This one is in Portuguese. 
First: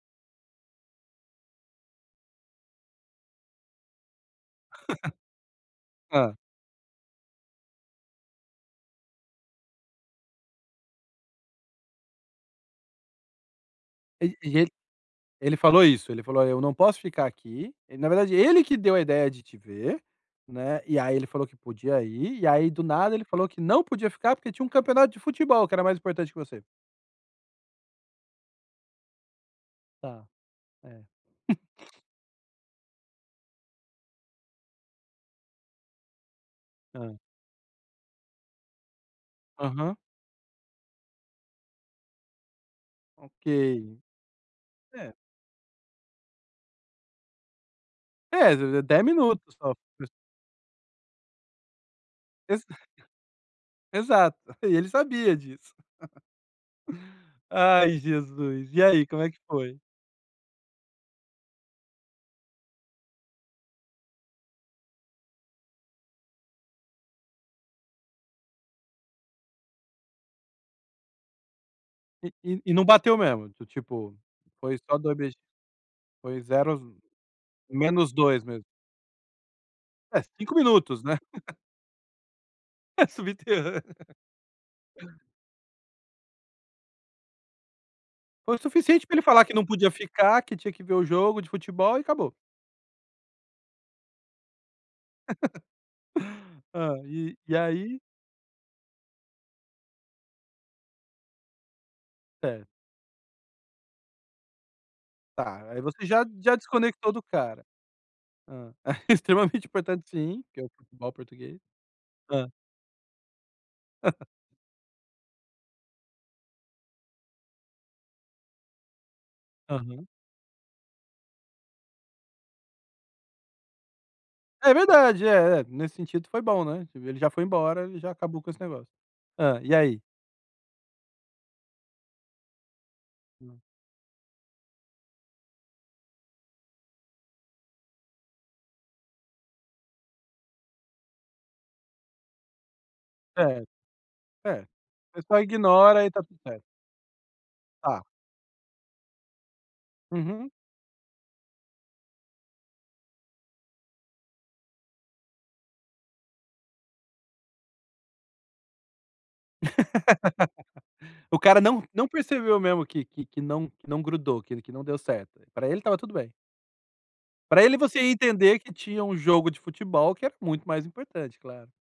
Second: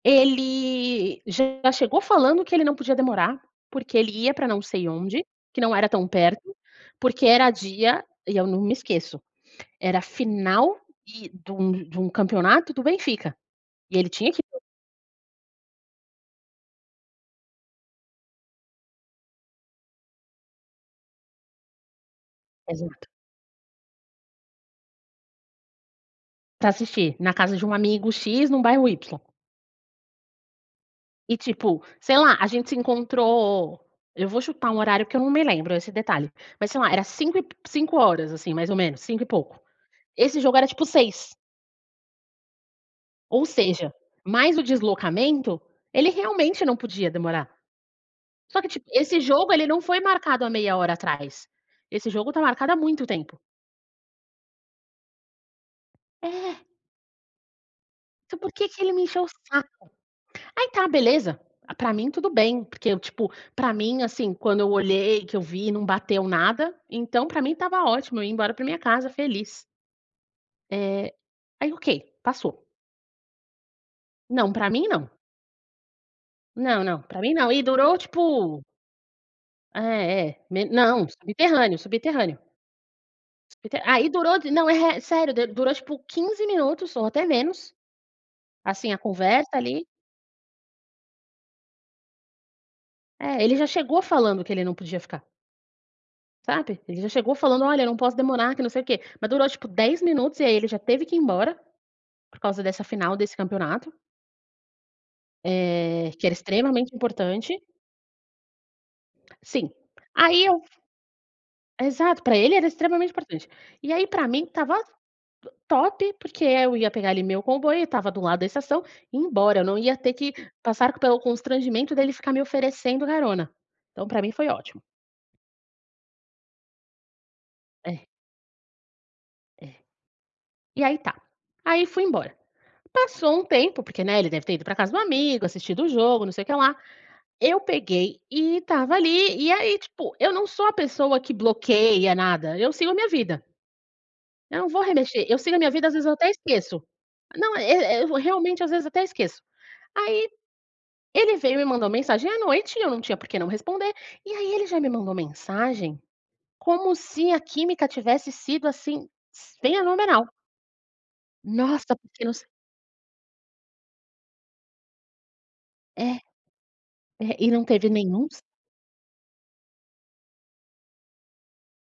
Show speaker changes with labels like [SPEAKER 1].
[SPEAKER 1] Ele, já chegou falando que ele não podia demorar, porque ele ia pra não sei onde, que não era tão
[SPEAKER 2] Hã.
[SPEAKER 1] perto, porque era dia e eu não me esqueço. Era final e de um de um de um campeonato do Benfica, e ele tinha
[SPEAKER 2] Ele
[SPEAKER 1] que
[SPEAKER 2] ele ele falou isso? Ele falou: "Eu não posso ficar aqui", e na verdade, ele que deu a ideia de te ver, né, e aí, ele falou que podia ir, e aí, do
[SPEAKER 1] Exato.
[SPEAKER 2] nada ele falou que não podia ficar, porque tinha um campeonato de futebol que era mais importante que você.
[SPEAKER 1] Pra assistir, na casa de um amigo x, num bairro y.
[SPEAKER 2] Tá. É.
[SPEAKER 1] E tipo, sei lá, a gente se encontrou eu vou chutar um horário que eu não me lembro esse detalhe, mas, sei lá, era
[SPEAKER 2] Hã.
[SPEAKER 1] cinco e p 17h, assim, mais ou menos, cinco e pouco,
[SPEAKER 2] Aham.
[SPEAKER 1] esse jogo era, tipo, 18h. Ou
[SPEAKER 2] Ok,
[SPEAKER 1] seja, mais o
[SPEAKER 2] é.
[SPEAKER 1] deslocamento, ele realmente não podia demorar,
[SPEAKER 2] É,
[SPEAKER 1] só que,
[SPEAKER 2] de de
[SPEAKER 1] tip
[SPEAKER 2] 10
[SPEAKER 1] esse jogo,
[SPEAKER 2] minutos
[SPEAKER 1] ele
[SPEAKER 2] só,
[SPEAKER 1] não foi
[SPEAKER 2] pois.
[SPEAKER 1] marcado há meia hora atrás, esse jogo tá
[SPEAKER 2] Exa
[SPEAKER 1] marcado há muito tempo.
[SPEAKER 2] exato, e ele sabia disso.
[SPEAKER 1] É.
[SPEAKER 2] Ai,
[SPEAKER 1] Então, por que
[SPEAKER 2] Jesus!
[SPEAKER 1] que
[SPEAKER 2] E
[SPEAKER 1] ele me
[SPEAKER 2] aí, como
[SPEAKER 1] encheu o
[SPEAKER 2] é que
[SPEAKER 1] saco?
[SPEAKER 2] foi?
[SPEAKER 1] Aí tá beleza, a pra mim tudo bem, porque eu, tipo, pra mim, assim, quando eu olhei, que eu vi, não bateu nada, então, pra mim estava ótimo, eu ia embora pra minha casa feliz. Eh, aí ok,
[SPEAKER 2] E e
[SPEAKER 1] passou.
[SPEAKER 2] e não bateu mesmo, do tipo,
[SPEAKER 1] Não, pra
[SPEAKER 2] foi
[SPEAKER 1] mim
[SPEAKER 2] só
[SPEAKER 1] não.
[SPEAKER 2] 2 beijin foi zero a z
[SPEAKER 1] Não não, pra mim não, e durou,
[SPEAKER 2] menos dois
[SPEAKER 1] tipo
[SPEAKER 2] mesmo? É
[SPEAKER 1] É, é,
[SPEAKER 2] 5
[SPEAKER 1] me
[SPEAKER 2] minutos
[SPEAKER 1] não,
[SPEAKER 2] né?
[SPEAKER 1] subterrâneo, subterrâneo.
[SPEAKER 2] É subterrânea.
[SPEAKER 1] Subterrâ aí, durou, de não, eh, sério, durou, tipo, 15 minutos ou até menos,
[SPEAKER 2] Foi o
[SPEAKER 1] assim, a
[SPEAKER 2] suficiente pra ele falar
[SPEAKER 1] conversa,
[SPEAKER 2] que não
[SPEAKER 1] ali
[SPEAKER 2] podia ficar, que tinha que ver o jogo de futebol e acabou.
[SPEAKER 1] É, ele já chegou falando que ele não podia ficar sabe.
[SPEAKER 2] Hã,
[SPEAKER 1] Ele já chegou
[SPEAKER 2] e e
[SPEAKER 1] falando: "Olha, eu não
[SPEAKER 2] aí.
[SPEAKER 1] posso demorar, que não sei o quê", mas durou, tipo, 10 minutos, e aí, ele já teve que ir embora, por causa
[SPEAKER 2] Certo.
[SPEAKER 1] dessa final desse campeonato
[SPEAKER 2] Tá, aí você
[SPEAKER 1] eh,
[SPEAKER 2] já
[SPEAKER 1] que era
[SPEAKER 2] já
[SPEAKER 1] extremamente
[SPEAKER 2] desconectou do
[SPEAKER 1] importante.
[SPEAKER 2] cara. Hum, extremamente
[SPEAKER 1] Sim,
[SPEAKER 2] importante sim
[SPEAKER 1] aí
[SPEAKER 2] que
[SPEAKER 1] eu
[SPEAKER 2] é o futebol português.
[SPEAKER 1] Exato, pra
[SPEAKER 2] Hã.
[SPEAKER 1] ele era extremamente importante, e aí, pra mim estava, to top porque, eh, eu ia pegar, ali, meu comboio, estava do lado da estação e ir embora, eu não ia
[SPEAKER 2] Aham.
[SPEAKER 1] ter que passar pelo constrangimento dele ficar me oferecendo carona, então pra mim foi
[SPEAKER 2] É
[SPEAKER 1] ótimo.
[SPEAKER 2] verdade é, nesse sentido foi bom, né, ele já foi embora,
[SPEAKER 1] É.
[SPEAKER 2] já acabou com esse negócio. Hã, e
[SPEAKER 1] É.
[SPEAKER 2] aí?
[SPEAKER 1] E aí, tá, aí, fui embora. Passou um
[SPEAKER 2] Hum.
[SPEAKER 1] tempo, porque, né, ele deve ter ido pra casa do amigo, assistido o jogo, não sei o que lá, eu peguei e estava, ali, e aí, tipo, eu não sou a pessoa que bloqueia nada, eu sigo a minha vida
[SPEAKER 2] É,
[SPEAKER 1] eu
[SPEAKER 2] é,
[SPEAKER 1] não vou
[SPEAKER 2] você
[SPEAKER 1] remexer, eu
[SPEAKER 2] só
[SPEAKER 1] sigo a minha vida, às
[SPEAKER 2] ignora
[SPEAKER 1] vezes
[SPEAKER 2] e tá
[SPEAKER 1] até
[SPEAKER 2] tudo certo.
[SPEAKER 1] esqueço. Não, eh eh,
[SPEAKER 2] Tá.
[SPEAKER 1] eu realmente, às vezes, até esqueço. Aí,
[SPEAKER 2] Uhum.
[SPEAKER 1] ele veio e me mandou mensagem à noite, eu não tinha porque não responder. E aí ele já me mandou mensagem, como se a química tivesse sido, assim, fenomenal.
[SPEAKER 2] O cara não
[SPEAKER 1] Nnossa!
[SPEAKER 2] não
[SPEAKER 1] Porque não sei
[SPEAKER 2] percebeu mesmo que que que não que não grudou, que ele que não deu certo, pra ele estava tudo
[SPEAKER 1] É.
[SPEAKER 2] bem.
[SPEAKER 1] É, e não
[SPEAKER 2] Para ele
[SPEAKER 1] teve
[SPEAKER 2] você ia
[SPEAKER 1] nenhum si
[SPEAKER 2] entender que tinha um jogo de futebol que era muito mais importante, claro.